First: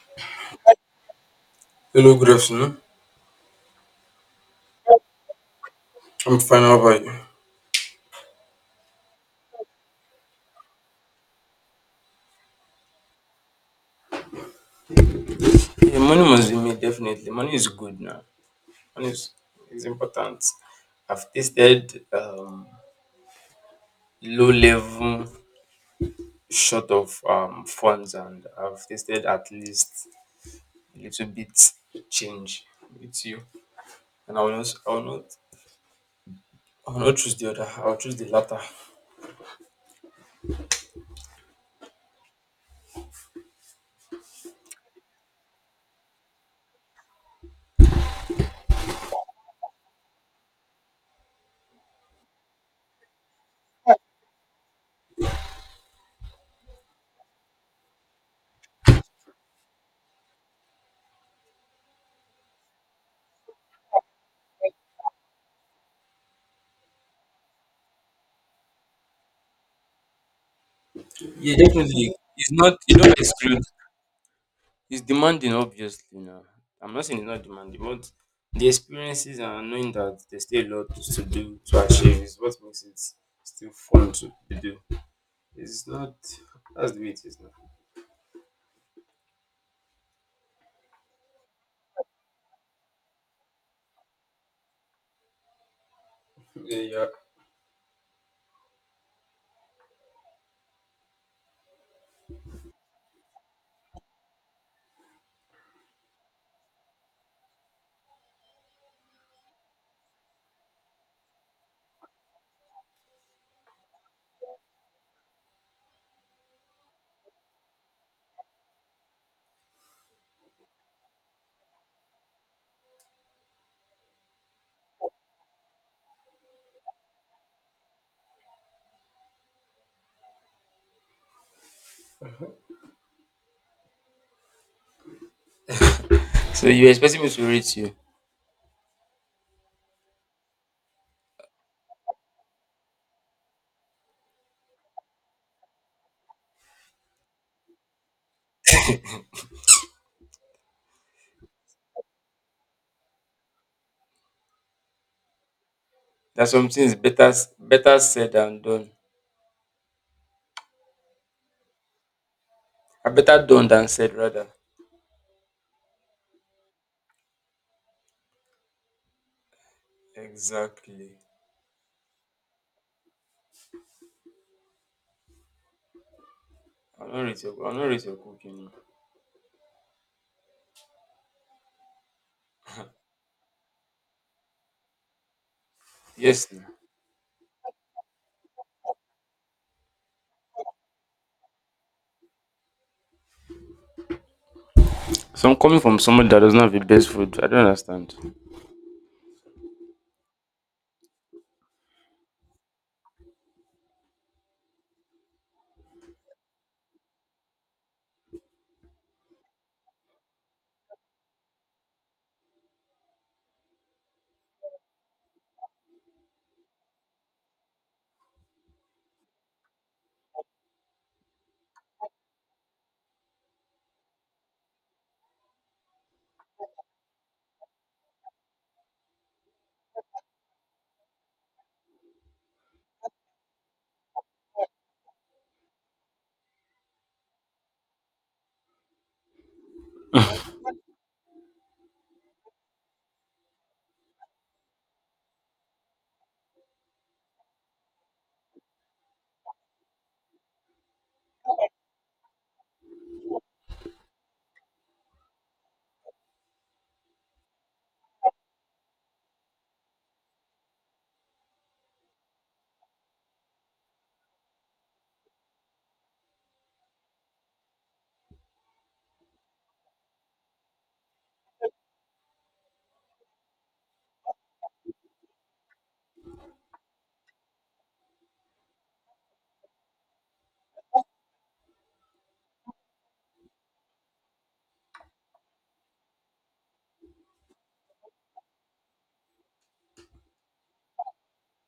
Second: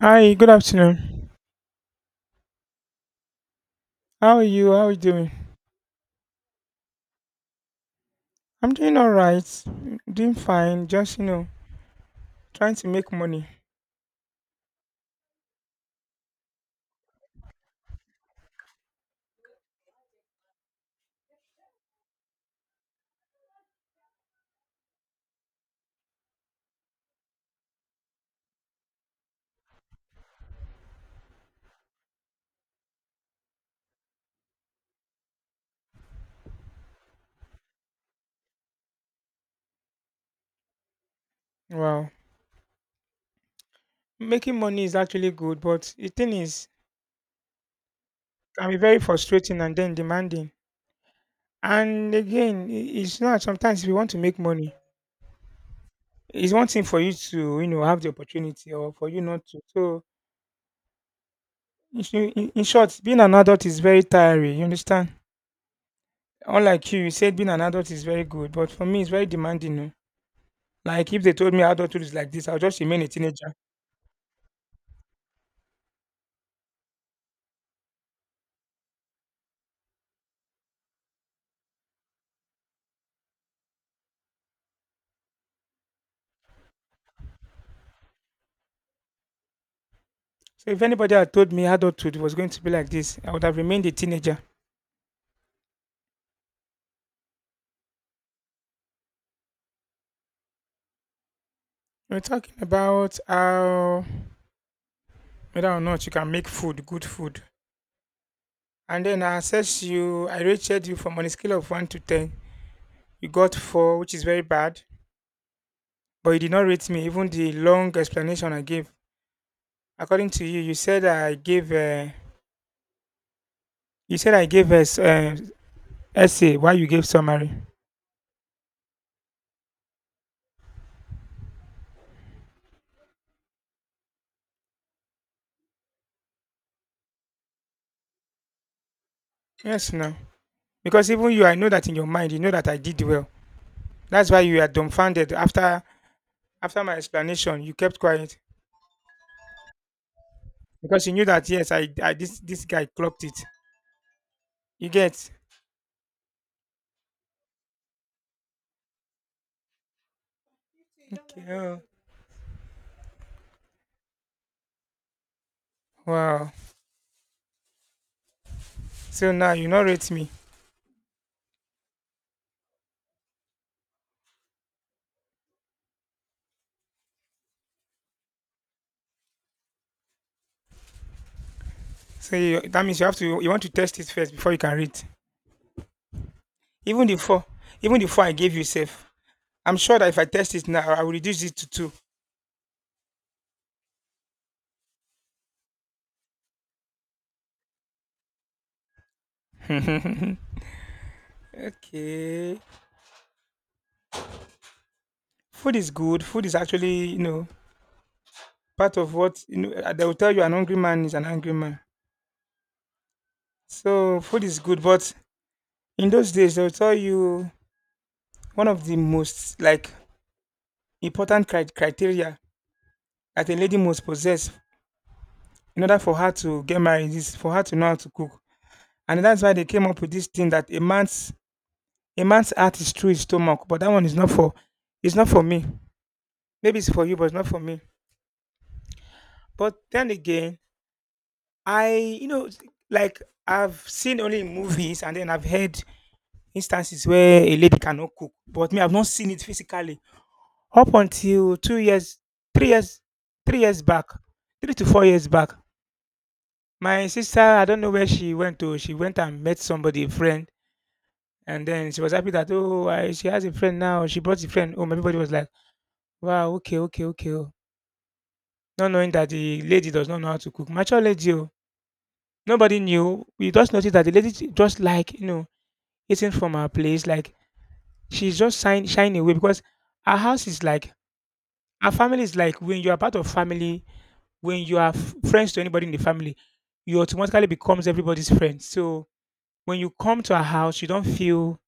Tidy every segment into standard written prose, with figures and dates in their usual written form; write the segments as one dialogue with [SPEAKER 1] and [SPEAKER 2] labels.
[SPEAKER 1] Hi, good afternoon.
[SPEAKER 2] Hello, good afternoon.
[SPEAKER 1] How are you? How are you doing?
[SPEAKER 2] I'm fine. How about you?
[SPEAKER 1] I'm doing all right. Doing fine. Just, trying to make money.
[SPEAKER 2] Yeah, money must be made definitely. Money is good now. Money is important. I've tasted low level short of funds, and I've tasted at least a little bit change with you. And I will not choose the other, I'll choose the latter.
[SPEAKER 1] Wow. Making money is actually good, but the thing is, it can be very frustrating and then demanding. And again, it's not sometimes if you want to make money, it's one thing for you to, have the opportunity or for you not to. So, in, sh- in short, being an adult is very tiring. You understand? Unlike you, you said being an adult is very good, but for me, it's very demanding. Oh. Like, if they told
[SPEAKER 2] Yeah,
[SPEAKER 1] me adulthood
[SPEAKER 2] definitely.
[SPEAKER 1] is like this,
[SPEAKER 2] It's
[SPEAKER 1] I'll
[SPEAKER 2] not
[SPEAKER 1] just
[SPEAKER 2] you
[SPEAKER 1] remain a
[SPEAKER 2] don't
[SPEAKER 1] teenager.
[SPEAKER 2] exclude It's demanding, obviously. Now, I'm not saying it's not demanding, but the experiences and knowing that there's still a lot to do to achieve is what makes it still fun to do. It's not. That's the way it is now.
[SPEAKER 1] So if anybody had told me adulthood was going to be like this, I would have remained a teenager.
[SPEAKER 2] Yeah, yeah.
[SPEAKER 1] We're talking about how whether or not you can make food, good food. And then I assessed you, I rated you from on a scale of 1 to 10. You got 4, which is very bad, but you did not rate me, even the long explanation I gave. According to you, you said I gave, you said I gave a essay, why you gave summary.
[SPEAKER 2] So you're expecting me to rate you?
[SPEAKER 1] Yes, no. Because even you, I know that in your mind, you know that I did well. That's why you are dumbfounded after my explanation. You kept quiet because you knew that yes, I, this guy clocked it. You get?
[SPEAKER 2] That something is better said than done.
[SPEAKER 1] Okay. Oh,
[SPEAKER 2] I better done than said rather.
[SPEAKER 1] Wow. So now you not rate me.
[SPEAKER 2] Exactly. I'll not rate your cooking. Nah.
[SPEAKER 1] So you, that means you have to you want to test it first before you can rate.
[SPEAKER 2] Yes, now.
[SPEAKER 1] Even the four, even the four I gave you safe. I'm sure that if I test it now, I will reduce it to two.
[SPEAKER 2] So I'm coming from someone that doesn't have the best food. I don't understand.
[SPEAKER 1] Okay. Food is good. Food is actually part of what you know. They will tell you an hungry man is an angry man. So food is good, but in those days they'll tell you one of the most like important criteria that a lady must possess in order for her to get married is for her to know how to cook. And that's why they came up with this thing that a man's heart is through his stomach, but that one is not for it's not for me. Maybe it's for you, but it's not for me. But then again, I like I've seen only in movies and then I've heard instances where a lady cannot cook, but me I've not seen it physically. Up until 2 years 3 years 3 years back, 3 to 4 years back, my sister, I don't know where she went to, she went and met somebody, a friend, and then she was happy that, "Oh, I she has a friend now, she brought a friend home." Everybody was like, "Wow, okay, okay, okay," not knowing that the lady does not know how to cook. Mature lady oh. Nobody knew. We just noticed that the lady j just like, eating from her place, like she's just shine shining away because our house is like our family is like when you are part of family when you are friends to anybody in the family, you automatically becomes everybody's friend. So when you come to a house, you don't feel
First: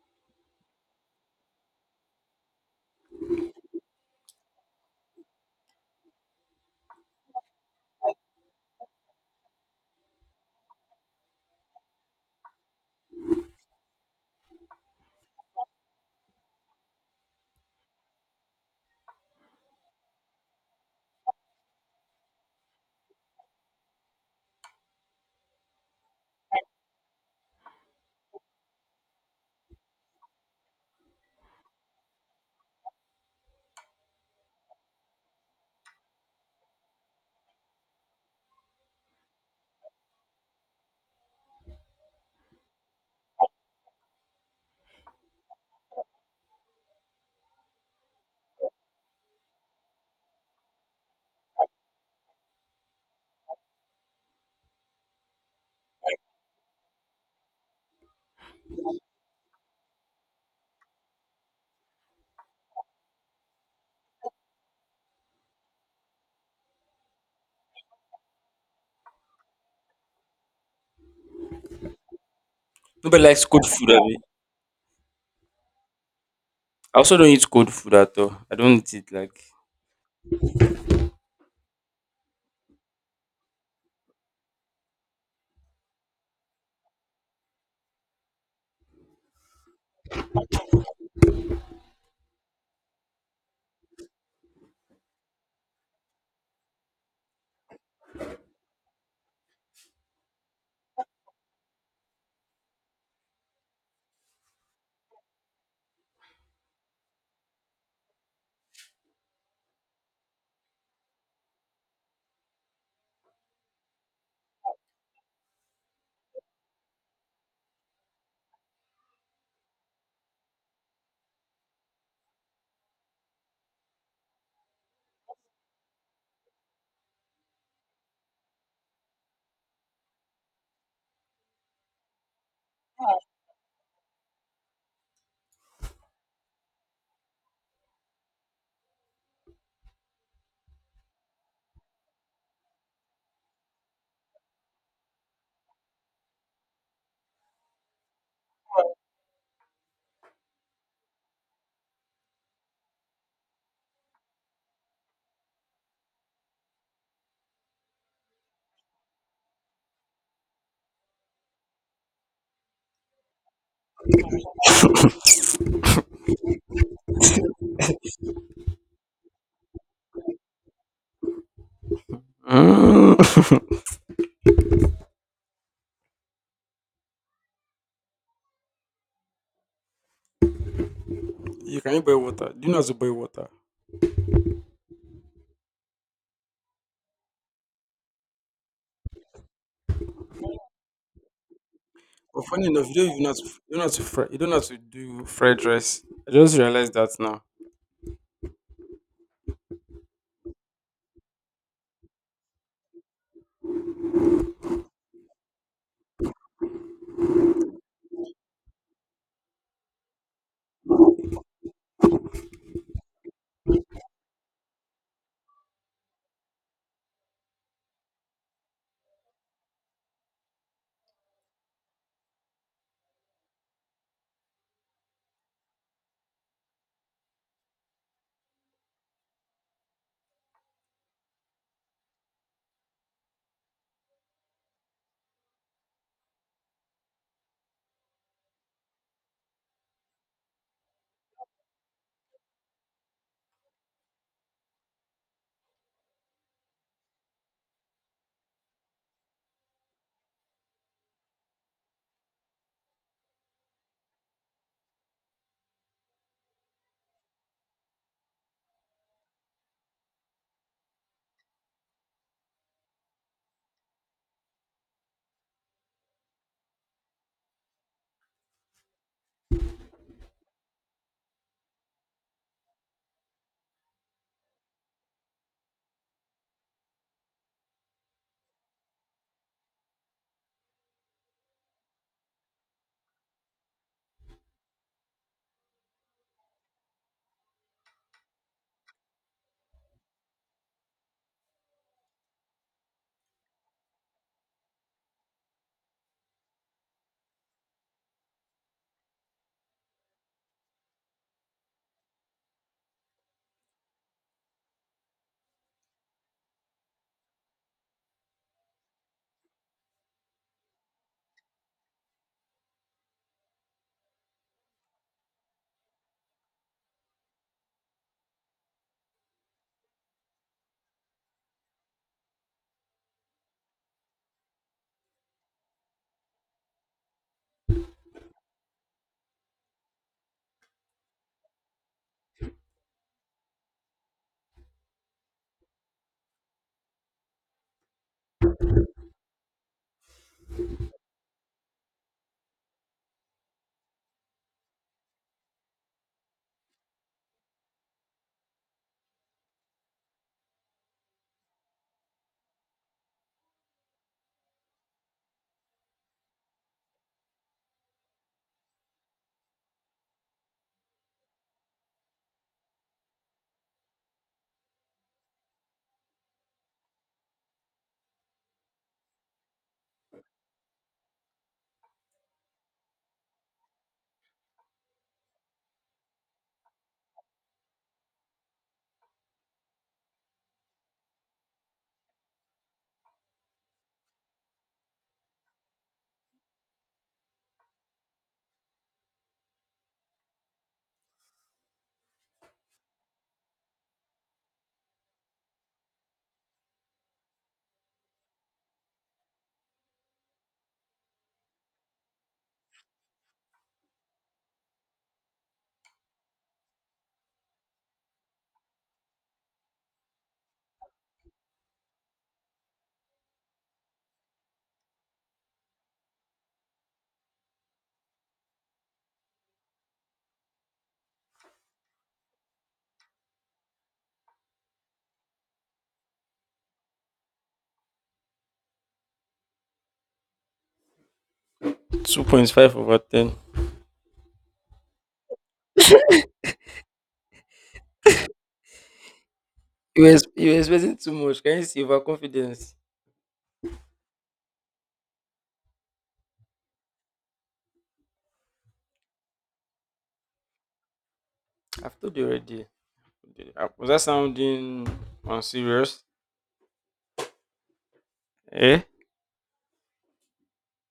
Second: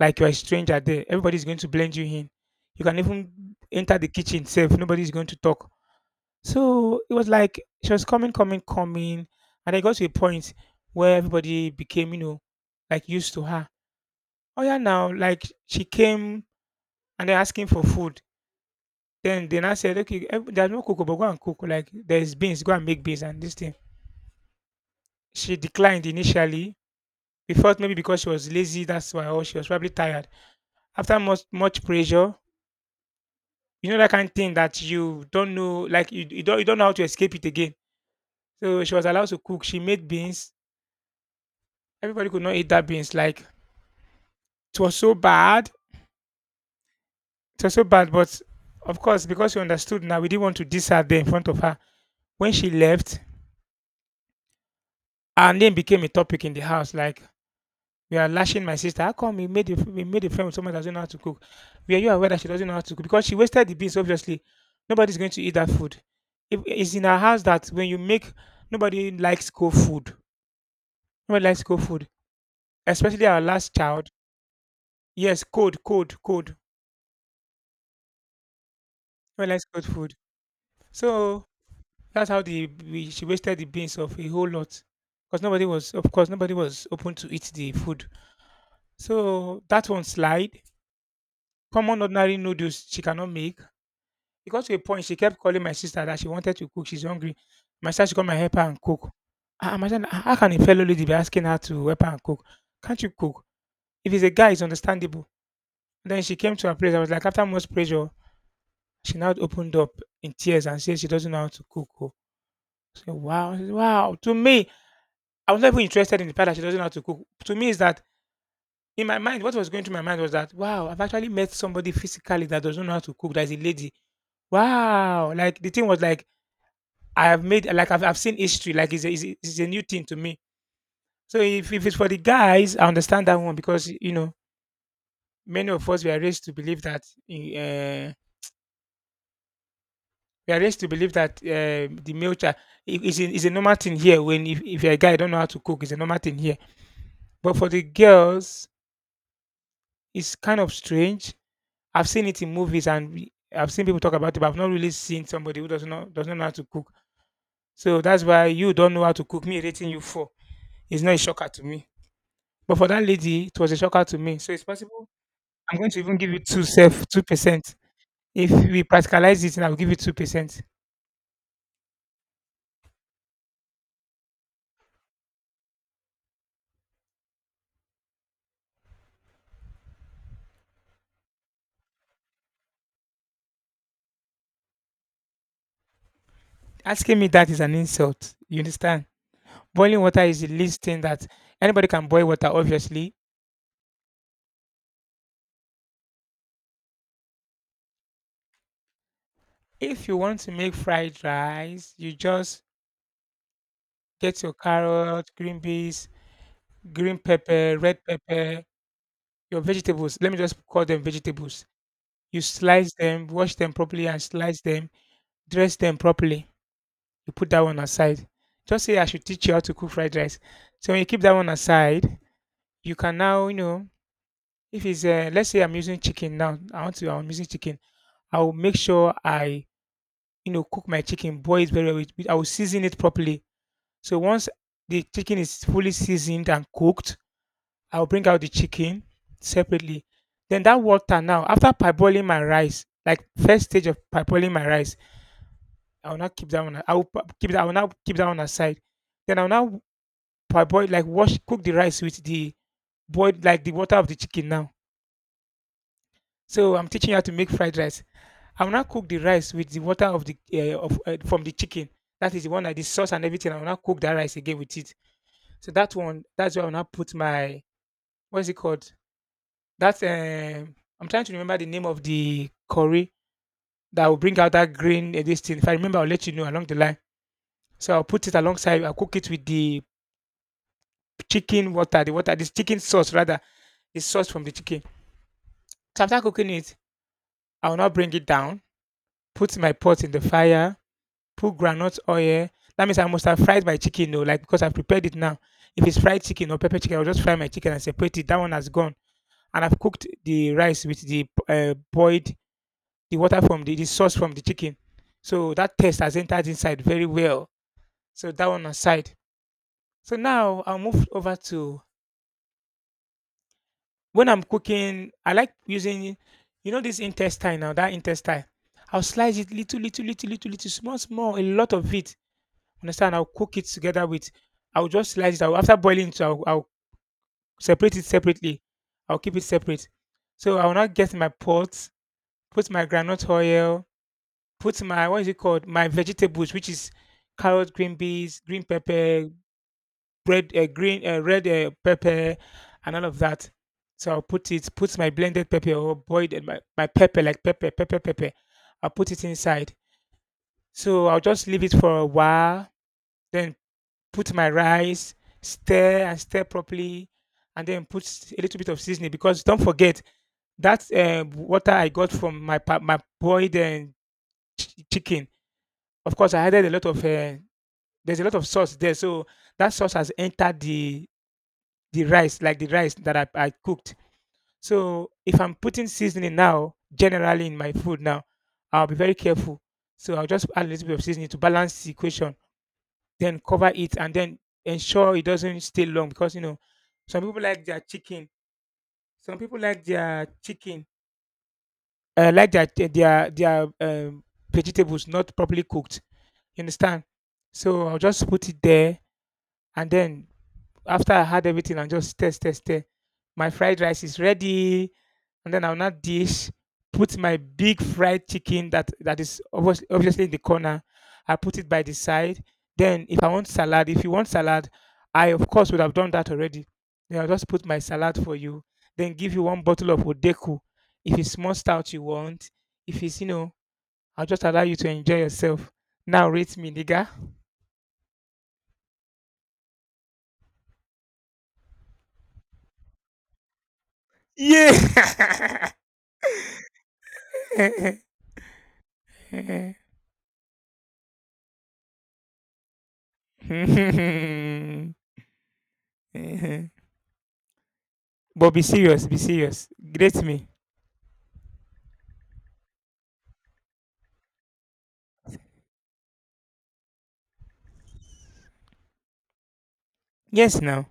[SPEAKER 1] like you're a stranger there. Everybody's going to blend you in. You can even enter the kitchen safe. Nobody's going to talk. So it was like she was coming, and I got to a point where everybody became, like used to her. Oh yeah, now like she came and they're asking for food. Then I said, okay, there's no cook, but go and cook. Like there's beans, go and make beans and this thing. She declined initially. We felt maybe because she was lazy, that's why, or she was probably tired. After much pressure, you know that kind of thing that you don't know, like you don't know how to escape it again. So she was allowed to cook. She made beans. Everybody could not eat that beans. Like it was so bad. It was so bad. But of course, because we understood now, we didn't want to diss her there in front of her. When she left, her name became a topic in the house. Like we are lashing my sister. How come we made a we made a friend with someone that doesn't know how to cook? Were you aware that she doesn't know how to cook? Because she wasted the beans, obviously. Nobody's going to eat that food. If it's in our house that when you make, nobody likes cold food. Nobody likes cold food,
[SPEAKER 2] Nobody
[SPEAKER 1] especially our
[SPEAKER 2] likes good
[SPEAKER 1] last
[SPEAKER 2] food.
[SPEAKER 1] child.
[SPEAKER 2] Abi?
[SPEAKER 1] Yes, cold, cold, cold.
[SPEAKER 2] I also don't eat cold food at all. I don't eat it like—
[SPEAKER 1] Nobody likes cold food. So that's how the we, she wasted the beans of a whole lot. Because nobody was, of course, nobody was open to eat the food. So that one slide. Common ordinary noodles she cannot make. It got to a point she kept calling my sister that she wanted to cook, she's hungry. My sister should come and help her and cook. I imagine how can a fellow lady be asking her to help her and cook? Can't you cook? If it's a guy, it's understandable. Then she came to her place. I was like, after most pressure, she now opened up in tears and said she doesn't know how to cook. Oh. I said, wow. To me, I was not even interested in the fact that she doesn't know how to cook. To me, is that in my mind, what was going through my mind was that, wow, I've actually met somebody physically that doesn't know how to cook, that is a lady. Wow. Like the thing was like, I've seen history like it's a new thing to me. So if it's for the guys, I understand that one because many of us we are raised to believe that the male child it's a normal thing here. When if you're a guy, you don't know how to cook, it's a normal thing here. But for the girls, it's kind of strange. I've seen it in movies and I've seen people talk about it, but I've not really seen somebody who does not know how to cook. So that's why you don't know how to cook. Me rating you for. It's not a shocker to me. But for that lady, it was a shocker to me. So it's possible. I'm going to even give you two self 2%. If we practicalize it, and I'll give you 2%.
[SPEAKER 2] Mm. You can you boil water? Do you know how to boil water?
[SPEAKER 1] Asking me that is an insult. You understand? Boiling water is the least thing that anybody can boil
[SPEAKER 2] But
[SPEAKER 1] water.
[SPEAKER 2] funny enough, you don't
[SPEAKER 1] Obviously,
[SPEAKER 2] even have to, you don't have to fry, you don't have to do fried rice. I just realized that now.
[SPEAKER 1] if you want to make fried rice, you just get your carrot, green beans, green pepper, red pepper, your vegetables. Let me just call them vegetables. You slice them, wash them properly, and slice them. Dress them properly you put that one aside. Just say I should teach you how to cook fried rice. So when you keep that one aside, you can now, you know, if it's let's say I'm using chicken. I will make sure I, you know, cook my chicken, boil it very well. I will season it properly. So once the chicken is fully seasoned and cooked, I'll bring out the chicken separately. Then that water now, after parboiling my rice, like first stage of parboiling my rice, I will not keep that one. I will pa- keep that. I will now keep that one aside. Then I'll now parboil like wash cook the rice with the boiled like the water of the chicken now. So I'm teaching you how to make fried rice. I will now cook the rice with the water of the of from the chicken. That is the one that the sauce and everything. I will now cook that rice again with it. So that one, that's where I will now put my what is it called? That I'm trying to remember the name of the curry that will bring out that green this thing. If I remember, I'll let you know along the line. So I'll put it alongside. I'll cook it with the chicken water, the water, this chicken sauce rather, the sauce from the chicken. So after cooking it, I will not bring it down. Put my pot in the fire. Put groundnut oil. That means I must have fried my chicken, though, like because I've prepared it now. If it's fried chicken or pepper chicken, I'll just fry my chicken and separate it. That one has gone. And I've cooked the rice with the boiled, the water from the sauce from the chicken. So that taste has entered inside very well. So that one aside. So now I'll move over to when I'm cooking, I like using, this intestine now, that intestine. I'll slice it little, little, little, little, little, small, small, a lot of it. Understand? I'll cook it together with, I'll just slice it. After boiling it, I'll separate it separately. I'll keep it separate. So I will now get my pot, put my granite oil, put my, what is it called? My vegetables, which is carrot, green beans, green pepper, bread, green, red pepper, and all of that. So I'll put it, put my blended pepper or boiled, my pepper, like pepper, pepper, pepper. I'll put it inside. So I'll just leave it for a while. Then put my rice, stir and stir properly, and then a little bit of seasoning because don't forget that water I got from my boiled chicken. Of course, I added a lot of there's a lot of sauce there, so that sauce has entered the rice like the rice that I cooked. So if I'm putting seasoning now, generally in my food now, I'll be very careful. So I'll just add a little bit of seasoning to balance the equation, then cover it and then ensure it doesn't stay long because you know some people like their chicken some people like their chicken like their vegetables not properly cooked. You understand? So I'll just put it there, and then after I had everything and just test, test, test. My fried rice is ready. And then I'll not dish, put my big fried chicken that is obviously in the corner. I put it by the side. Then if you want salad, I of course would have done that already. Then I'll just put my salad for you. Then give you one bottle of Odeku. If it's more stout you want, if it's you know, I'll just allow you to enjoy yourself. Now rate me, nigga.
[SPEAKER 2] 2.5 over 10.
[SPEAKER 1] Yeah.
[SPEAKER 2] You were expecting too much. Can you see overconfidence?
[SPEAKER 1] but Be serious, be serious. Grate me.
[SPEAKER 2] I've told you already. Was that sounding unserious? Eh?
[SPEAKER 1] Yes, now.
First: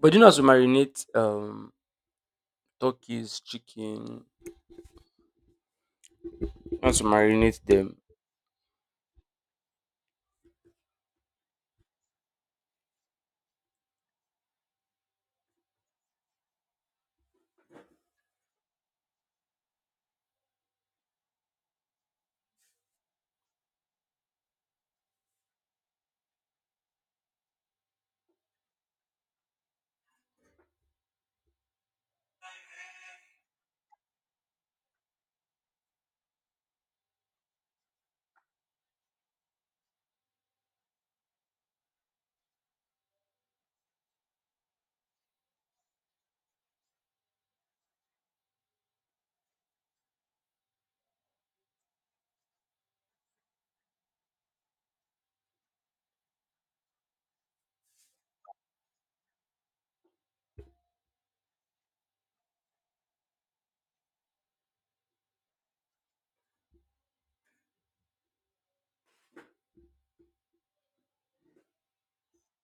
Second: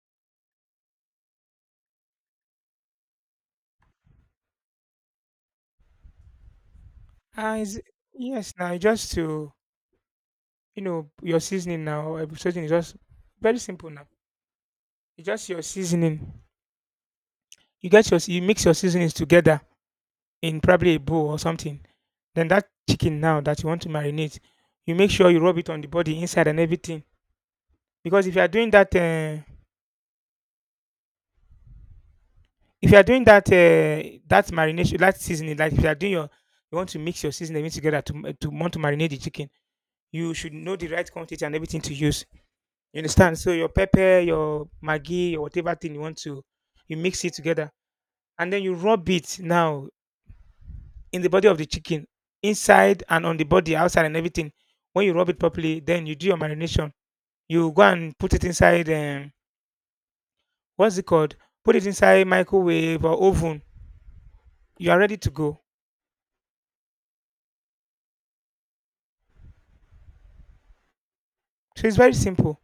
[SPEAKER 2] But do you know how to marinate turkeys, chicken? You know how to
[SPEAKER 1] Ah,
[SPEAKER 2] marinate
[SPEAKER 1] is
[SPEAKER 2] them?
[SPEAKER 1] Yes, now. Just to you know your seasoning now. Or seasoning is just very simple now. It's just your seasoning. You mix your seasonings together in probably a bowl or something. Then that chicken now that you want to marinate, you make sure you rub it on the body inside and everything. Because if you are doing that, If you are doing that that marination, that seasoning, like if you are doing your, you want to mix your seasoning everything together to want to marinate the chicken, you should know the right quantity and everything to use. You understand? So your pepper, your maggi, your whatever thing you want to, you mix it together, and then you rub it now in the body of the chicken, inside and on the body, outside and everything. When you rub it properly, then you do your marination. You go and put it inside. What's it called? Put it inside microwave or oven. You are ready to go. So it's very simple.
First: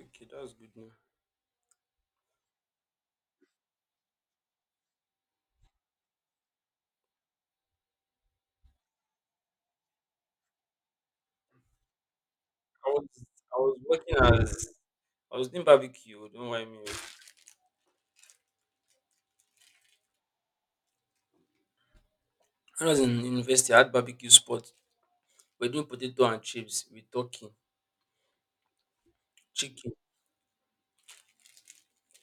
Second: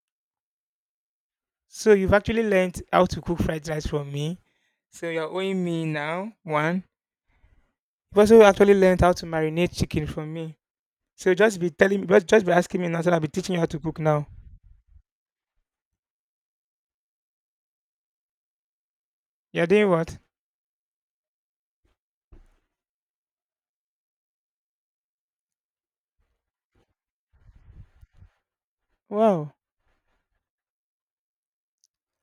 [SPEAKER 2] Okay, that's good.
[SPEAKER 1] So you've actually learned how to cook fried rice from me. So you're owing me now one. You've also actually learned how to marinate chicken from me. So just be telling me, just be asking me
[SPEAKER 2] I
[SPEAKER 1] now,
[SPEAKER 2] was
[SPEAKER 1] so I'll be teaching
[SPEAKER 2] I
[SPEAKER 1] you how
[SPEAKER 2] was
[SPEAKER 1] to cook
[SPEAKER 2] working
[SPEAKER 1] now.
[SPEAKER 2] as— I was doing barbecue, oh. Don't worry me, oh.
[SPEAKER 1] You're doing what?
[SPEAKER 2] When I was in university, I had barbecue spot. We're doing potato and chips with turkey,
[SPEAKER 1] Wow.
[SPEAKER 2] chicken.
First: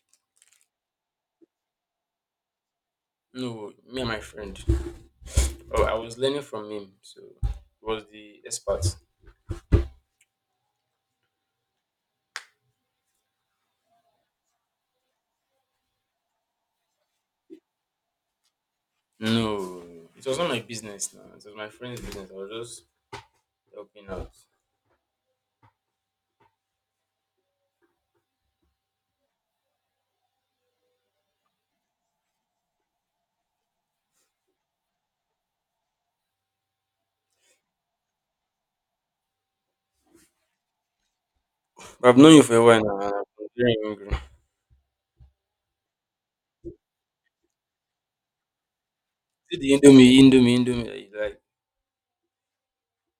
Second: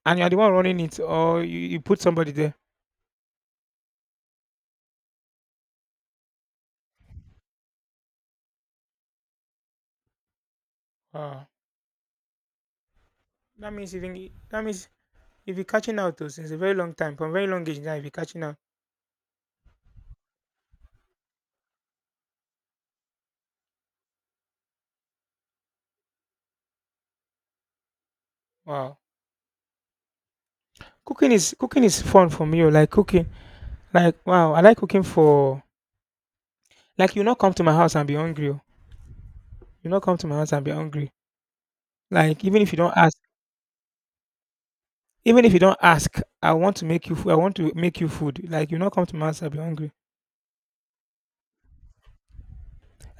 [SPEAKER 1] And you're the one running it, or you put somebody there.
[SPEAKER 2] No, me and my friend. Oh, I was learning from him, so he was the expert.
[SPEAKER 1] Wow. That means that means if you're catching out though since a very long time, from very long age now, if you're catching out.
[SPEAKER 2] No, it was not my business now. It was my friend's business. I was just helping out.
[SPEAKER 1] Wow. Cooking is fun for me, oh. Like cooking, like wow, I like cooking for like you not come to my house and be hungry, oh. You not come to my house and be hungry.
[SPEAKER 2] But I've known you
[SPEAKER 1] Like
[SPEAKER 2] for
[SPEAKER 1] even
[SPEAKER 2] a
[SPEAKER 1] if you
[SPEAKER 2] while
[SPEAKER 1] don't
[SPEAKER 2] now, and
[SPEAKER 1] ask,
[SPEAKER 2] I'm very hungry.
[SPEAKER 1] even if you don't ask, I want to make you food. I want to make you food. Like you not come to my house, I'll
[SPEAKER 2] See
[SPEAKER 1] be
[SPEAKER 2] the
[SPEAKER 1] hungry.
[SPEAKER 2] Indomie that you like.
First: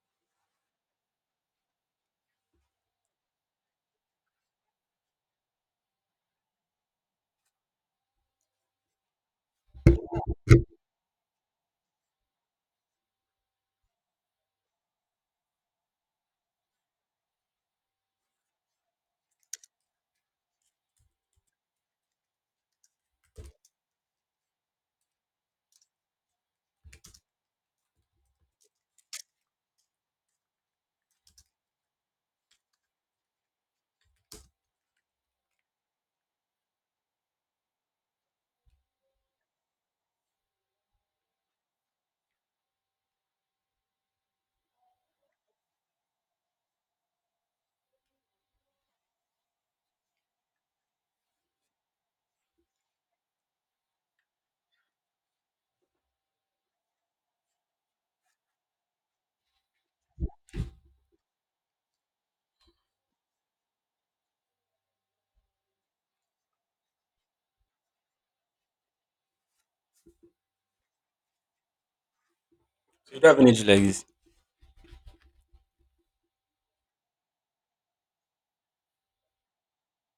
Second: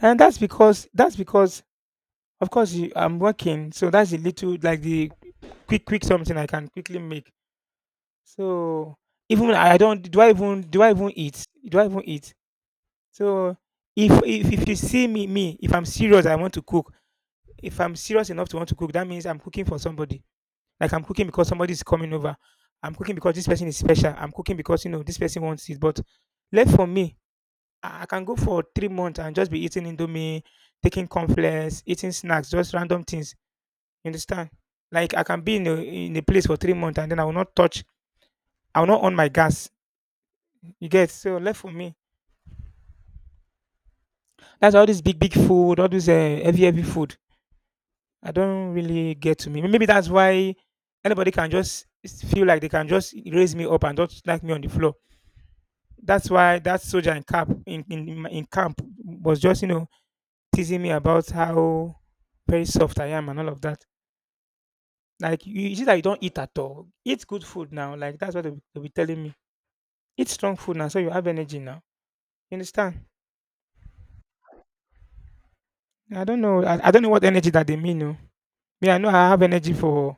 [SPEAKER 1] And that's because of course you, I'm working, so that's a little like the quick quick something I can quickly make. So even when I don't do I even eat? Do I even eat? So if you see me, if I'm serious I want to cook. If I'm serious enough to want to cook, that means I'm cooking for somebody. Like I'm cooking because somebody's coming over. I'm cooking because this person is special. I'm cooking because you know this person wants it. But left for me, I can go for 3 months and just be eating indomie, taking conflicts, eating snacks, just random things. You understand? Like I can be in a place for 3 months and then I will not touch. I will not on my gas. You get so left for me. That's all this big big food, all this heavy heavy food. I don't really get to me. Maybe that's why anybody can just feel like they can just raise me up and not like me on the floor. That's why that soldier in camp in my- in camp was just you know teasing me about how very soft I am and all of that. Like you see that you don't eat at all. Eat good food now. Like that's what they'll be telling me. Eat strong food now, so you have energy now. You understand?
[SPEAKER 2] So you don't have energy like this.
[SPEAKER 1] I don't know. I don't know what energy that they mean. No, me I know I have energy for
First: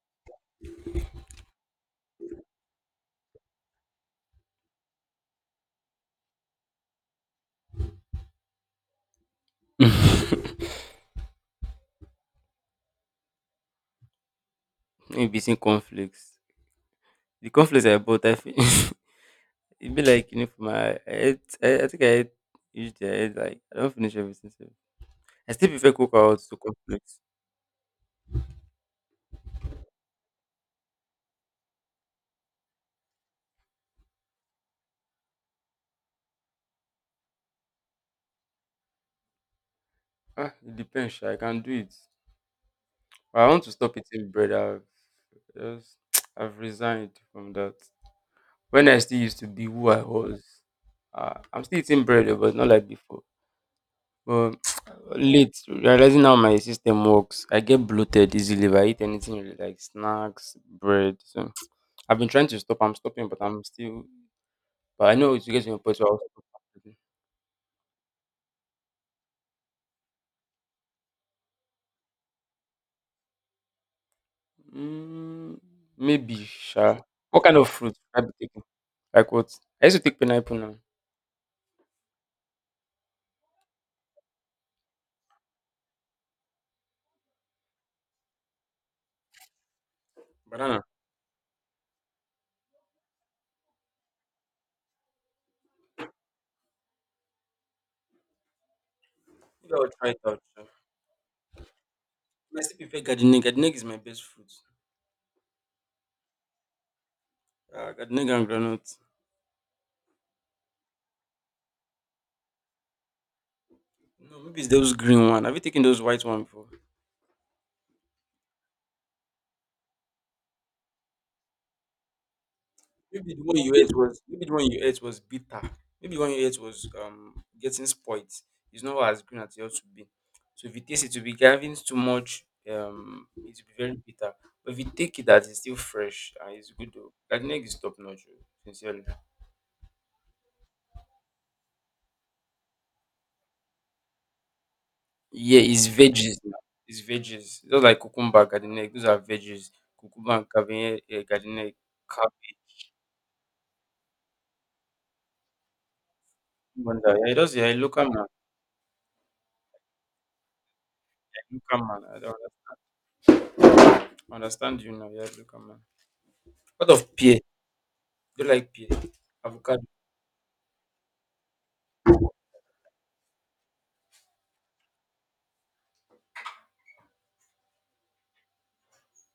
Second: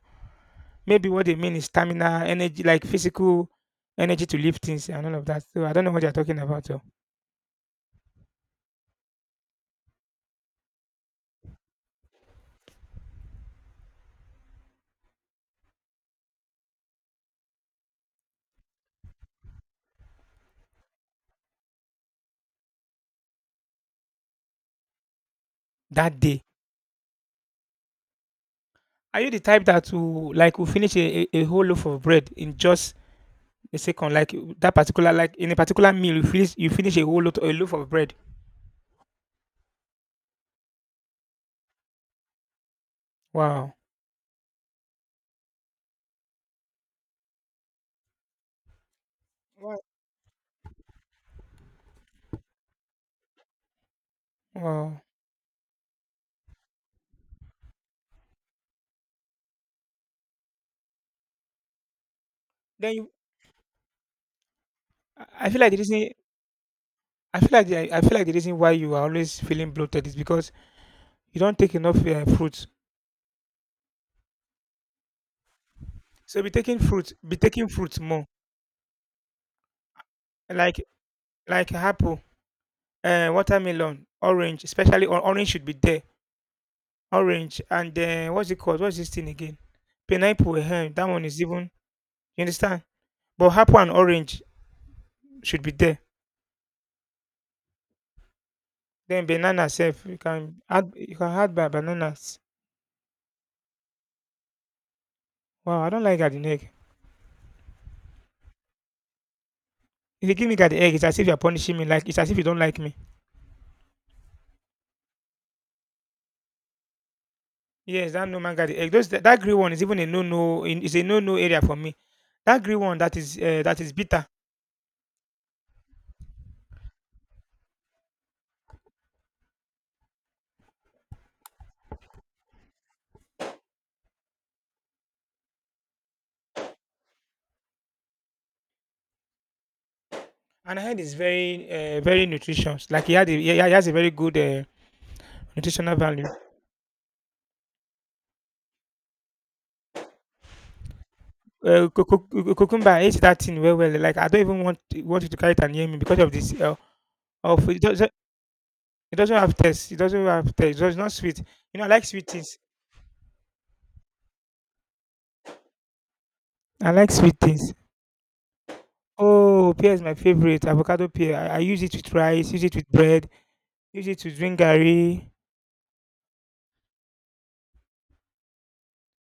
[SPEAKER 1] maybe what they mean is stamina, energy like physical energy to lift things and all of that. So I don't know what they're talking about, oh.
[SPEAKER 2] Maybe eating conflicts. The conflicts I bought, I finished. It'd be like, you know, for my— I ate I think I ate each day. I ate like— I don't finish everything sef. I still prefer Coke
[SPEAKER 1] That
[SPEAKER 2] or
[SPEAKER 1] day,
[SPEAKER 2] to cornflakes.
[SPEAKER 1] are you the type that will will finish a whole loaf of bread in just a second, like that particular like in a particular meal you finish a whole lot a loaf of bread.
[SPEAKER 2] Ah, it depends sha, I can do it. But I want to
[SPEAKER 1] Wow.
[SPEAKER 2] stop eating bread. I've just— I've resigned from that. When I still used to be
[SPEAKER 1] Right.
[SPEAKER 2] who I was, I'm still eating bread, oh, but not like before. But
[SPEAKER 1] Wow.
[SPEAKER 2] late, realizing how my system works, I get bloated easily if I eat anything, really, like snacks, bread. So I've been trying to stop. I'm
[SPEAKER 1] Then you
[SPEAKER 2] stopping, but I'm still— But I know it's
[SPEAKER 1] I feel
[SPEAKER 2] getting
[SPEAKER 1] like the
[SPEAKER 2] your point,
[SPEAKER 1] reason
[SPEAKER 2] so I'll stop fruit.
[SPEAKER 1] I feel like the reason why you are always feeling bloated is because you don't take enough fruits.
[SPEAKER 2] Mm, maybe
[SPEAKER 1] So
[SPEAKER 2] sure.
[SPEAKER 1] be
[SPEAKER 2] What kind
[SPEAKER 1] taking
[SPEAKER 2] of fruit
[SPEAKER 1] fruits
[SPEAKER 2] I
[SPEAKER 1] more.
[SPEAKER 2] be taking? Like what? I used to take pineapple now.
[SPEAKER 1] like like apple, watermelon, orange especially, or orange should be there. Orange and what's it called, what's this thing again, pineapple,
[SPEAKER 2] Banana.
[SPEAKER 1] that one is even, you understand? But apple and orange should be there. Then banana
[SPEAKER 2] Maybe I'll
[SPEAKER 1] sef,
[SPEAKER 2] try
[SPEAKER 1] you
[SPEAKER 2] it out,
[SPEAKER 1] can
[SPEAKER 2] sha.
[SPEAKER 1] add, you can add ba bananas.
[SPEAKER 2] I still prefer gardening. Gardening is my best fruit.
[SPEAKER 1] Wow! I don't like garden egg.
[SPEAKER 2] Gardening and granite.
[SPEAKER 1] If you give me garden egg, it's as if you're punishing me, like, it's as if you don't like me.
[SPEAKER 2] No, maybe it's those green one. Have you taken those white one before?
[SPEAKER 1] Yes, that normal garden egg. Those that that green one is even a no-no. It's a no-no area for me. That green one that is, that is bitter.
[SPEAKER 2] Maybe the one you ate was bitter. Maybe the one you ate was getting spoiled. It's not as green as it ought to be. So if you taste it, to be having too much, it will be very bitter. But if you take it that it's still fresh and it's good though. Gardening is top notch, oh, sincerely.
[SPEAKER 1] And I heard it's very, very nutritious. Like, he has a very good,
[SPEAKER 2] Yeah, it's
[SPEAKER 1] nutritional value.
[SPEAKER 2] veggies, now. It's veggies. Just like cucumber, garden egg. Those are veggies. Cucumber and cabbage, gardening.
[SPEAKER 1] Eh, cu cu cu
[SPEAKER 2] Cabbage,
[SPEAKER 1] cucumber, I hate that thing well, well. Like, I don't even want you to carry it and near me because of this, eh,
[SPEAKER 2] wonder. Yeah, just
[SPEAKER 1] of
[SPEAKER 2] yeah,
[SPEAKER 1] it
[SPEAKER 2] local
[SPEAKER 1] doesn't,
[SPEAKER 2] man,
[SPEAKER 1] it doesn't have taste. It doesn't have taste. It's not sweet. You
[SPEAKER 2] local
[SPEAKER 1] know, I
[SPEAKER 2] man.
[SPEAKER 1] like
[SPEAKER 2] I
[SPEAKER 1] sweet
[SPEAKER 2] don't
[SPEAKER 1] things.
[SPEAKER 2] understand you now. Yeah, local man. What
[SPEAKER 1] I like
[SPEAKER 2] of
[SPEAKER 1] sweet
[SPEAKER 2] pear?
[SPEAKER 1] things.
[SPEAKER 2] Do you like pear?
[SPEAKER 1] Oh,
[SPEAKER 2] Avocado.
[SPEAKER 1] pear is my favorite. Avocado pear. I use it with rice, use it with bread, use it to drink gari.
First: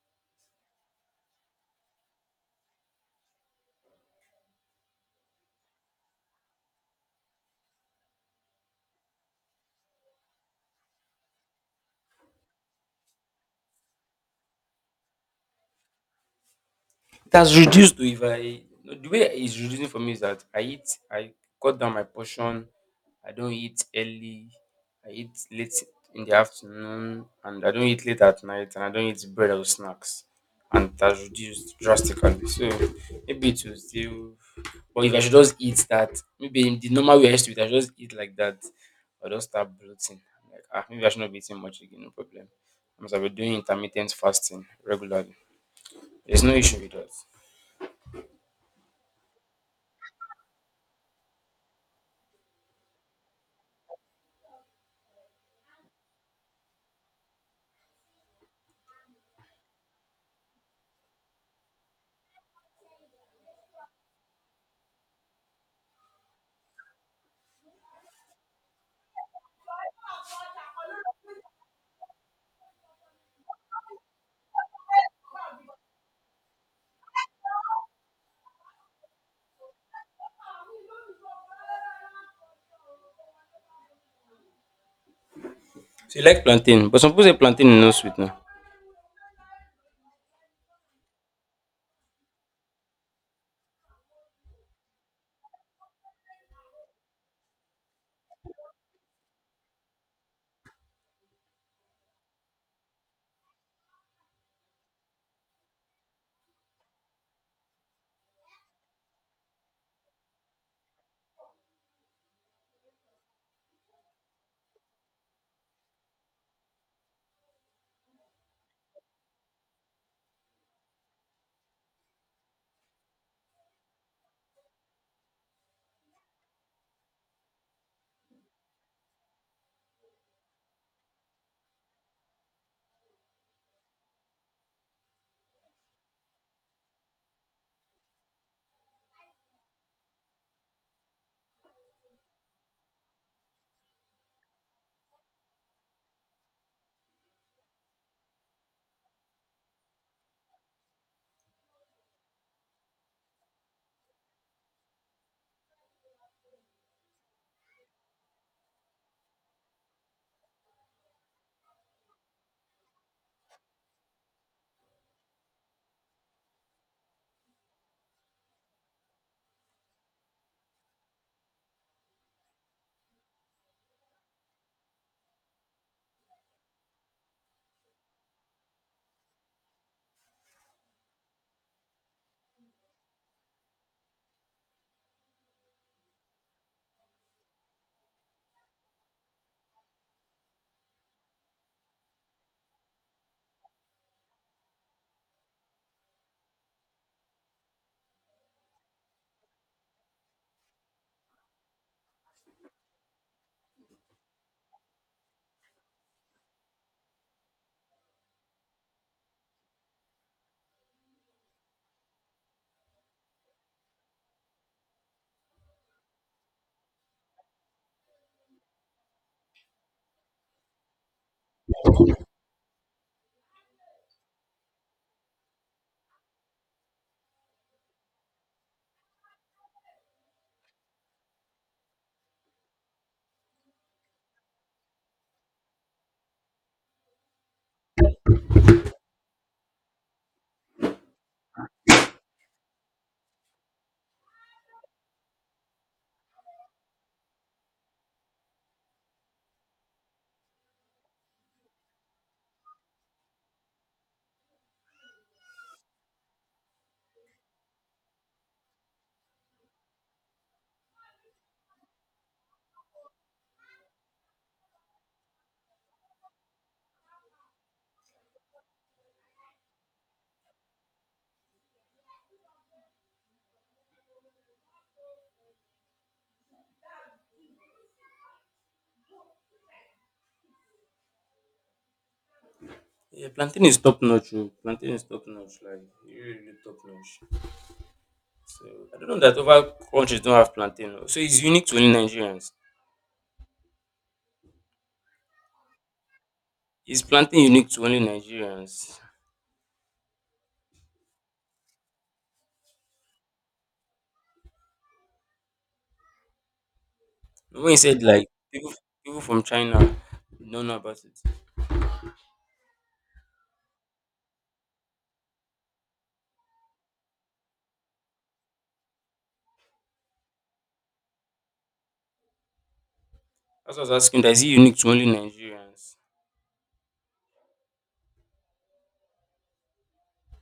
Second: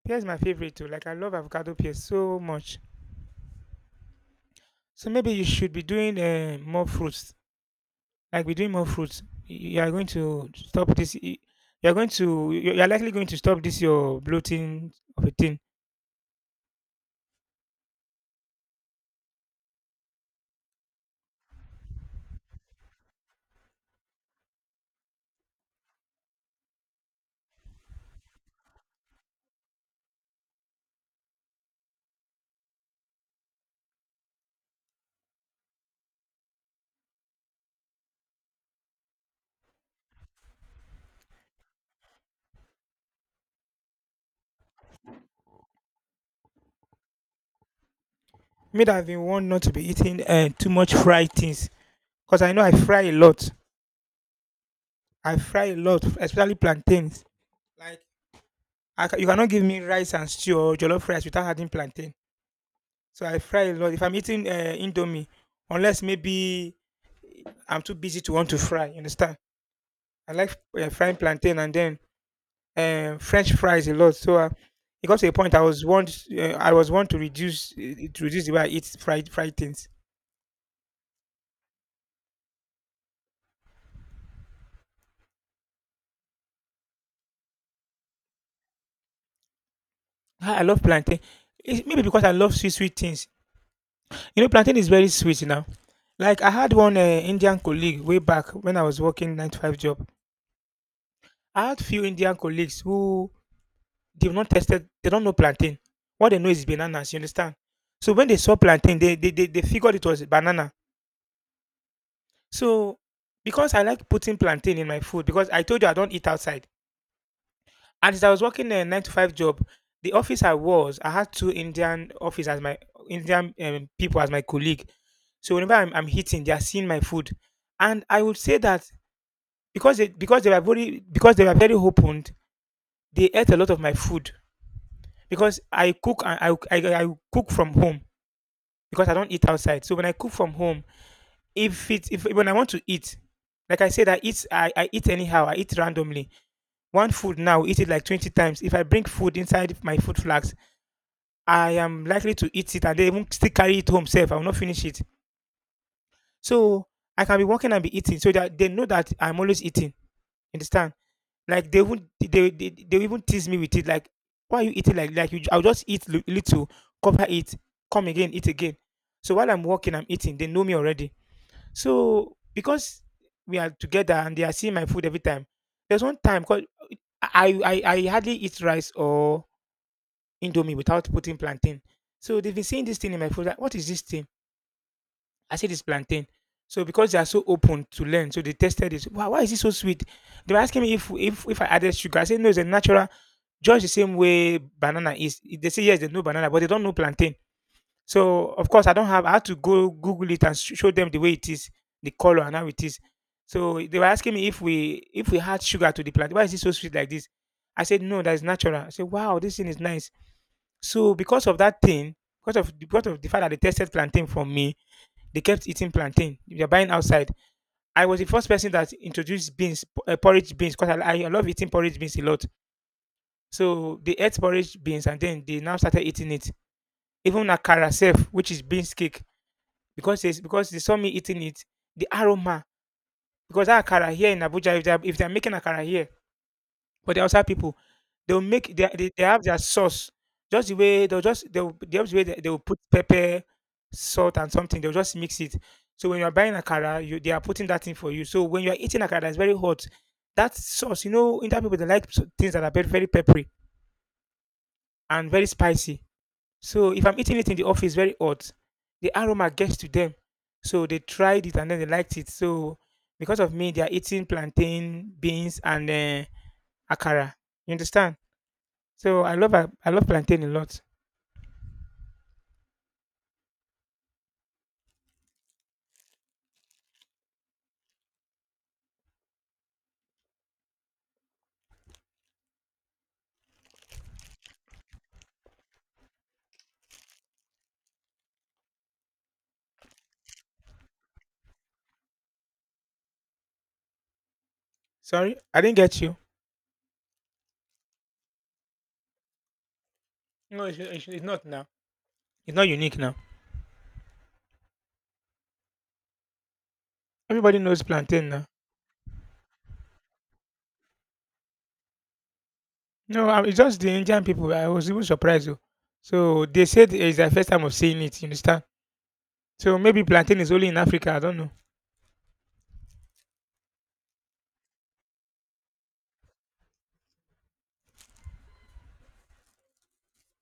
[SPEAKER 1] Pear is my favorite too. Like I love avocado pear so much. So maybe you should be doing more fruits. Like be doing more fruits. You are going to stop this. You are going to. You are likely going to stop this your bloating of a thing.
[SPEAKER 2] It has reduced though. If I No, the way it's reducing for me is that I eat I cut down my portion. I don't eat early. I eat late in the afternoon, and I don't eat late at night, and I don't eat bread or snacks. And it has reduced drastically. So maybe it will still— but if I should just eat that, maybe in the normal way I used to eat, I should just eat like that. I'll just start bloating. Like, ah, maybe I should not be eating much again, no problem. I'm be doing intermittent fasting regularly. There's no issue with that.
[SPEAKER 1] Me that I've been warned not to be eating too much fried things because I know I fry a lot. I fry a lot, especially plantains. Like. You cannot give me rice and stew or jollof rice without adding plantain. So I fry a lot. If I'm eating Indomie, unless maybe I'm too busy to want to fry, you understand? I like frying plantain and then French fries a lot. So it got to a point I was want to reduce the way I eat fried fried things.
[SPEAKER 2] So you like plantain, but some people say plantain is not sweet now.
[SPEAKER 1] I love plantain. It's maybe because I love sweet sweet things. You know, plantain is very sweet now. Like I had one Indian colleague way back when I was working 9 to 5 job. I had few Indian colleagues who— they've not tested, they don't know plantain. What they know is bananas, you understand? So when they saw plantain, they figured it was banana. So because I like putting plantain in my food, because I told you I don't eat outside. And as I was working a nine to five job, the office I was, I had two Indian office as my Indian people as my colleague. So whenever I'm hitting, they are seeing my food, and I would say that because they were very open, they ate a lot of my food because I cook from home. Because I don't eat outside. So when I cook from home, if when I want to eat, like I said, I eat anyhow. I eat randomly. One food now, eat it like 20 times. If I bring food inside my food flags, I am likely to eat it and they even still carry it home safe. I will not finish it. So I can be walking and be eating so that they know that I'm always eating. Understand? Like they would they even tease me with it. Like, why are you eating like you? I'll just eat little, cover it, come again, eat again. So while I'm walking, I'm eating. They know me already. So because we are together and they are seeing my food every time, there's one time because I hardly eat rice or indomie without putting plantain. So they've been seeing this thing in my food. Like, what is this thing? I said it's plantain. So because they are so open to learn, so they tested it. Wow, why is it so sweet? They were asking me if I added sugar. I said no, it's a natural, just the same way banana is. They say yes, they know banana, but they don't know plantain. So of course I don't have I had to go Google it and show them the way it is, the color and how it is. So they were asking me if we add sugar to the plant, why is it so sweet like this? I said no, that is natural. I said wow, this thing is nice. So because of that thing, because of the fact that they tested plantain from me, they kept eating plantain. They're buying outside. I was the first person that introduced beans, porridge beans, because I love eating porridge beans a lot. So they ate porridge beans and then they now started eating it. Even akara self, which is beans cake because because they saw me eating it, the aroma. Because that akara here in Abuja, if they're making akara here but the outside people, they'll make they have their sauce. Just the way they'll just they'll the way they, they'll put pepper, salt and something, they'll just mix it. So when you're buying akara, you they are putting that in for you. So when you're eating akara, it's very hot. That sauce, you know, Indian people they like things that are very, very peppery and very spicy. So if I'm eating it in the office very hot, the aroma gets to them. So they tried it and then they liked it. So because of me, they are eating plantain, beans, and akara. You understand? So I love I love plantain a lot.
[SPEAKER 2] Yeah, plantain is top notch, oh. Plantain is top notch, like really, really top notch. So I don't know that other countries don't have plantain, oh. So it's unique to only Nigerians.
[SPEAKER 1] Sorry, I didn't get you.
[SPEAKER 2] Is plantain unique to only Nigerians?
[SPEAKER 1] No, it's not now. It's not unique now. Everybody
[SPEAKER 2] No. When you
[SPEAKER 1] knows
[SPEAKER 2] said like
[SPEAKER 1] plantain now.
[SPEAKER 2] people— people from China don't know about it.
[SPEAKER 1] No, it's just the Indian people. I was even surprised, oh. So they said it's their first time of seeing it. You understand? So maybe plantain is only in Africa. I don't know.
[SPEAKER 2] That's what I was asking. That is it unique to only Nigerians?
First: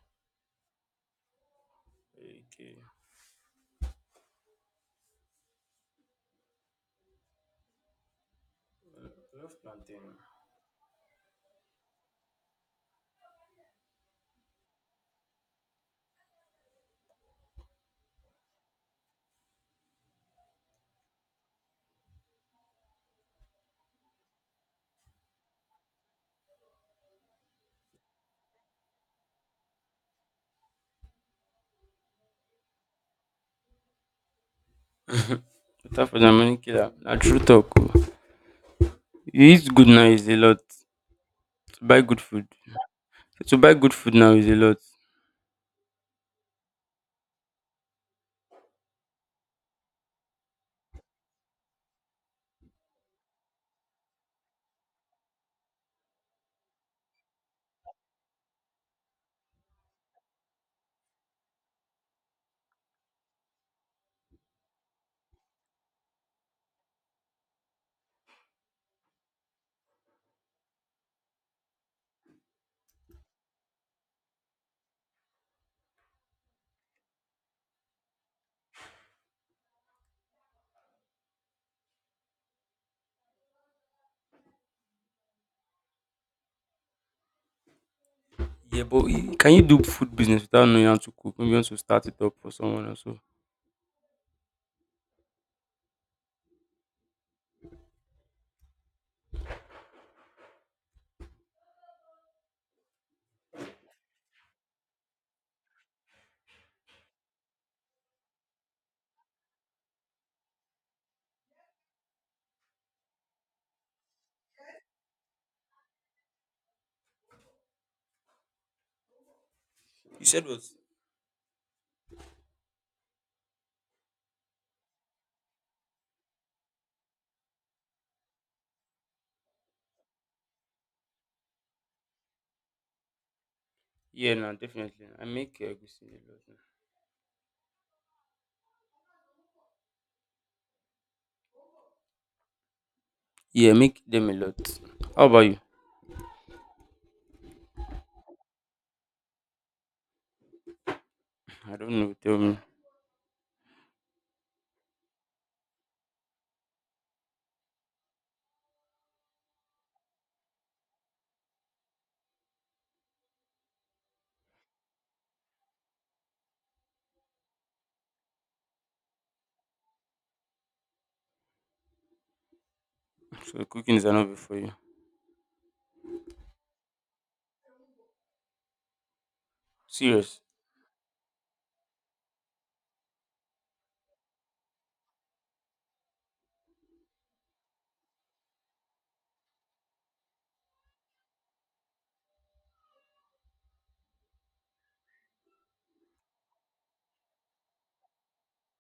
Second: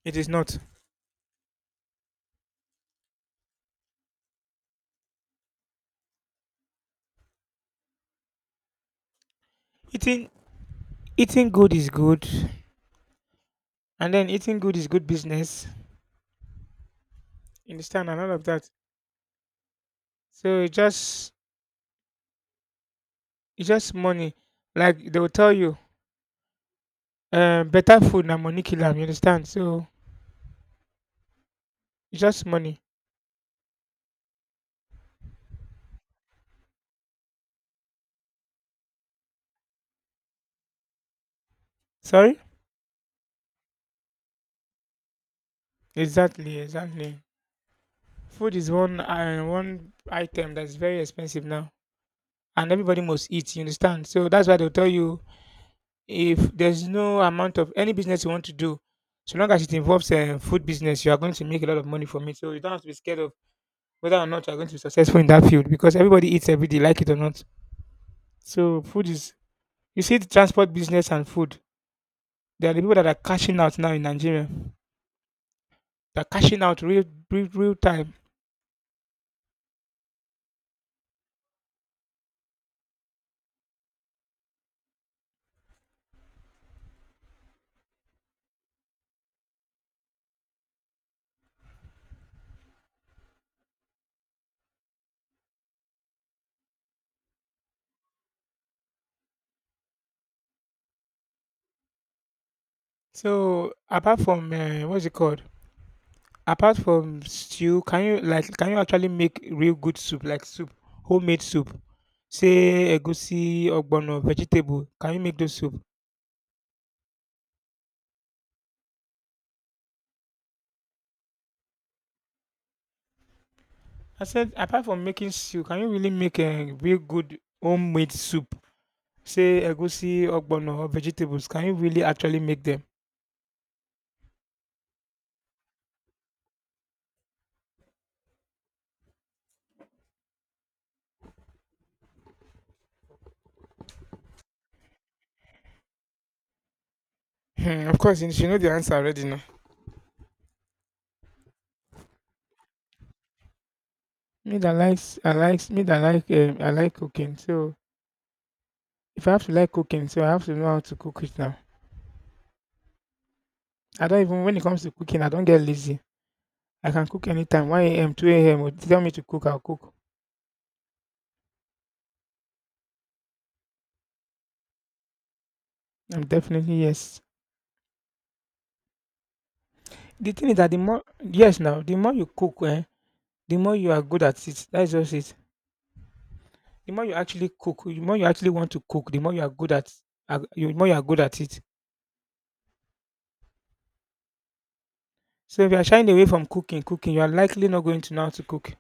[SPEAKER 1] It is not.
[SPEAKER 2] Okay. I love plantain.
[SPEAKER 1] Eating— eating good is good, and then eating good is good business. You understand, and all of that. So it's just money. Like they will tell you, better food than money killer. You understand? So it's just money.
[SPEAKER 2] Better for the money killer. Na true talk, oh. You eat good now is a lot. Buy good
[SPEAKER 1] Sorry?
[SPEAKER 2] food. To buy good food now is a lot.
[SPEAKER 1] Exactly, exactly. Food is one one item that's very expensive now, and everybody must eat. You understand? So that's why they'll tell you, if there's no amount of any business you want to do, so long as it involves a food business, you are going to make a lot of money from it. So you don't have to be scared of whether or not you're going to be successful in that field because everybody eats every day, like it or not. So food is— you see the transport business and food. They are the people that are cashing out now in Nigeria. They're cashing out real, real, real time.
[SPEAKER 2] Yeah, but can you do food business without knowing how to cook? Maybe you want to start it up for someone or so.
[SPEAKER 1] So apart from what's it called? Apart from stew, can you can you actually make real good soup like soup, homemade soup? Say egusi, ogbono, vegetable. Can you make those soup?
[SPEAKER 2] You said what?
[SPEAKER 1] I said apart from making stew, can you really make a real good homemade soup? Say egusi, ogbono or vegetables, can you really actually make them?
[SPEAKER 2] Yeah, no, definitely. I make egusi a lot, now. Yeah, make them a lot. How about you?
[SPEAKER 1] Hmm, of course, you should know the answer already now.
[SPEAKER 2] I don't know. Tell me.
[SPEAKER 1] Me that likes, I likes, me that like, I like cooking. So if I have to like cooking, so I have to know how to cook it now. I don't even when it comes to cooking, I don't get lazy. I can cook anytime, 1 a.m., 2 a.m. Or tell me to cook, I'll cook.
[SPEAKER 2] So cooking is an hobby for you.
[SPEAKER 1] I'm definitely yes. The
[SPEAKER 2] Serious?
[SPEAKER 1] thing is that the more— yes now, the more you cook, eh, the more you are good at it. That's just it. The more you actually cook, the more you actually want to cook, the more you are good at, the more you are good at it. So if you are shying away from cooking, cooking, you are likely not going to know how to cook.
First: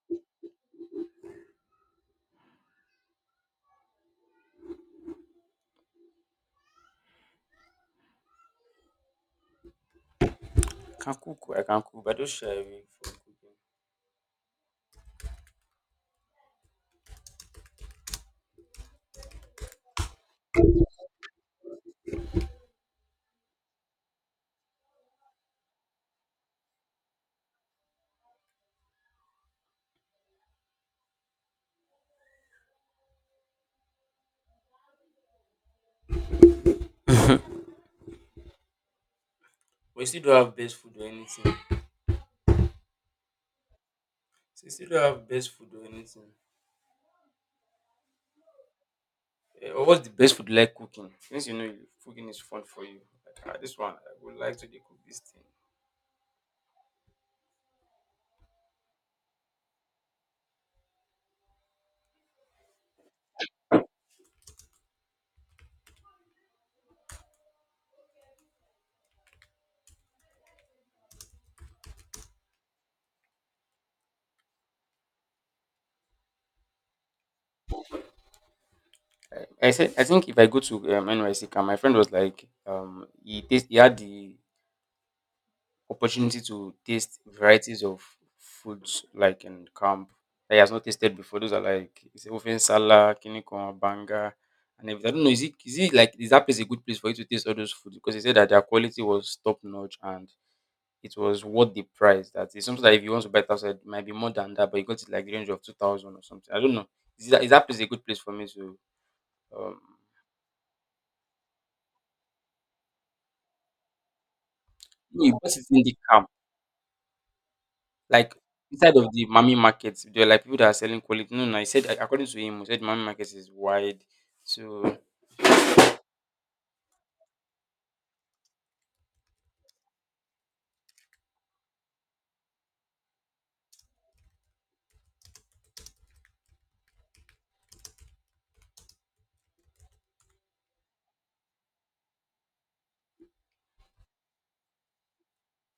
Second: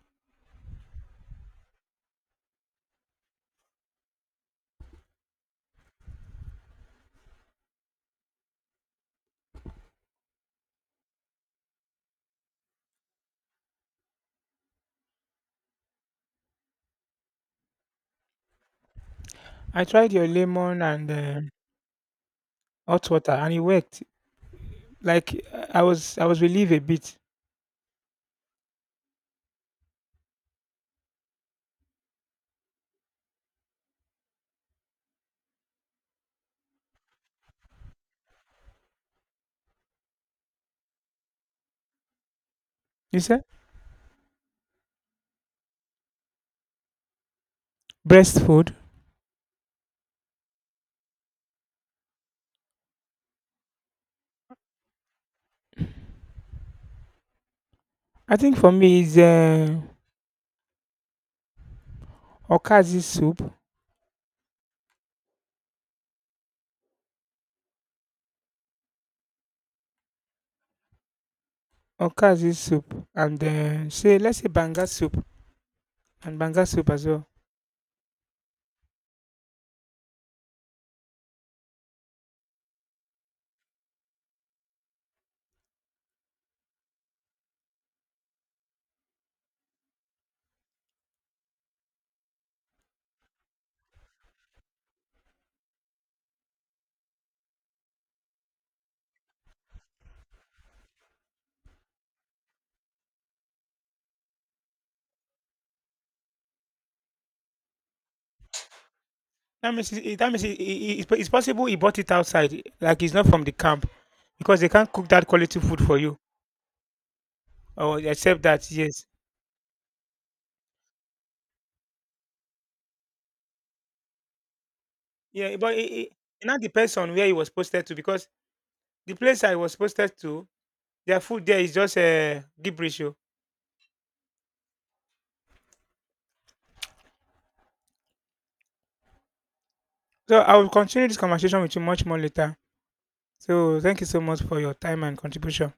[SPEAKER 2] I can cook. I can cook. But I don't share away for cooking.
[SPEAKER 1] I tried your lemon and hot water, and it worked. Like I was relieved a bit.
[SPEAKER 2] But you still don't have best food or anything.
[SPEAKER 1] You said
[SPEAKER 2] So you still don't have best food or anything.
[SPEAKER 1] breast food.
[SPEAKER 2] Eh, or what's the best food you like cooking? Since you know cooking is fun for you. Like, ah, this one, I would like to dey cook this thing.
[SPEAKER 1] I think for me is okazi soup, okazi soup, and say let's say banga soup and banga soup as well.
[SPEAKER 2] I think if I go to NYC camp, my friend was like, he had the opportunity to taste varieties of foods like in camp that he has not tasted before. Those are like it's ofensala, kinikon, banga, and everything. I don't know. Is it like is that place a good place for you to taste all those foods? Because he said that their quality was top notch, and it was worth the price. That is something that if you want to buy it outside, it might be more than that, but you got it like the range of 2,000 or something. I don't know. Is that place a good place for me to
[SPEAKER 1] That
[SPEAKER 2] um?
[SPEAKER 1] means it's possible he bought it outside, like it's not from the camp because they can't cook
[SPEAKER 2] No,
[SPEAKER 1] that
[SPEAKER 2] you bought
[SPEAKER 1] quality
[SPEAKER 2] it in
[SPEAKER 1] food
[SPEAKER 2] the
[SPEAKER 1] for you.
[SPEAKER 2] camp.
[SPEAKER 1] Or
[SPEAKER 2] Like
[SPEAKER 1] except that,
[SPEAKER 2] inside
[SPEAKER 1] yes.
[SPEAKER 2] of the mommy market, there are like people that are selling quality. No, no, he said according to him, he said mommy market is wide. So
[SPEAKER 1] Yeah, but it now depends on where it was posted to because the place I was posted to, their food there is just a gibberish, oh. So I will continue this conversation with you much more later. So thank you so much for your time and contribution.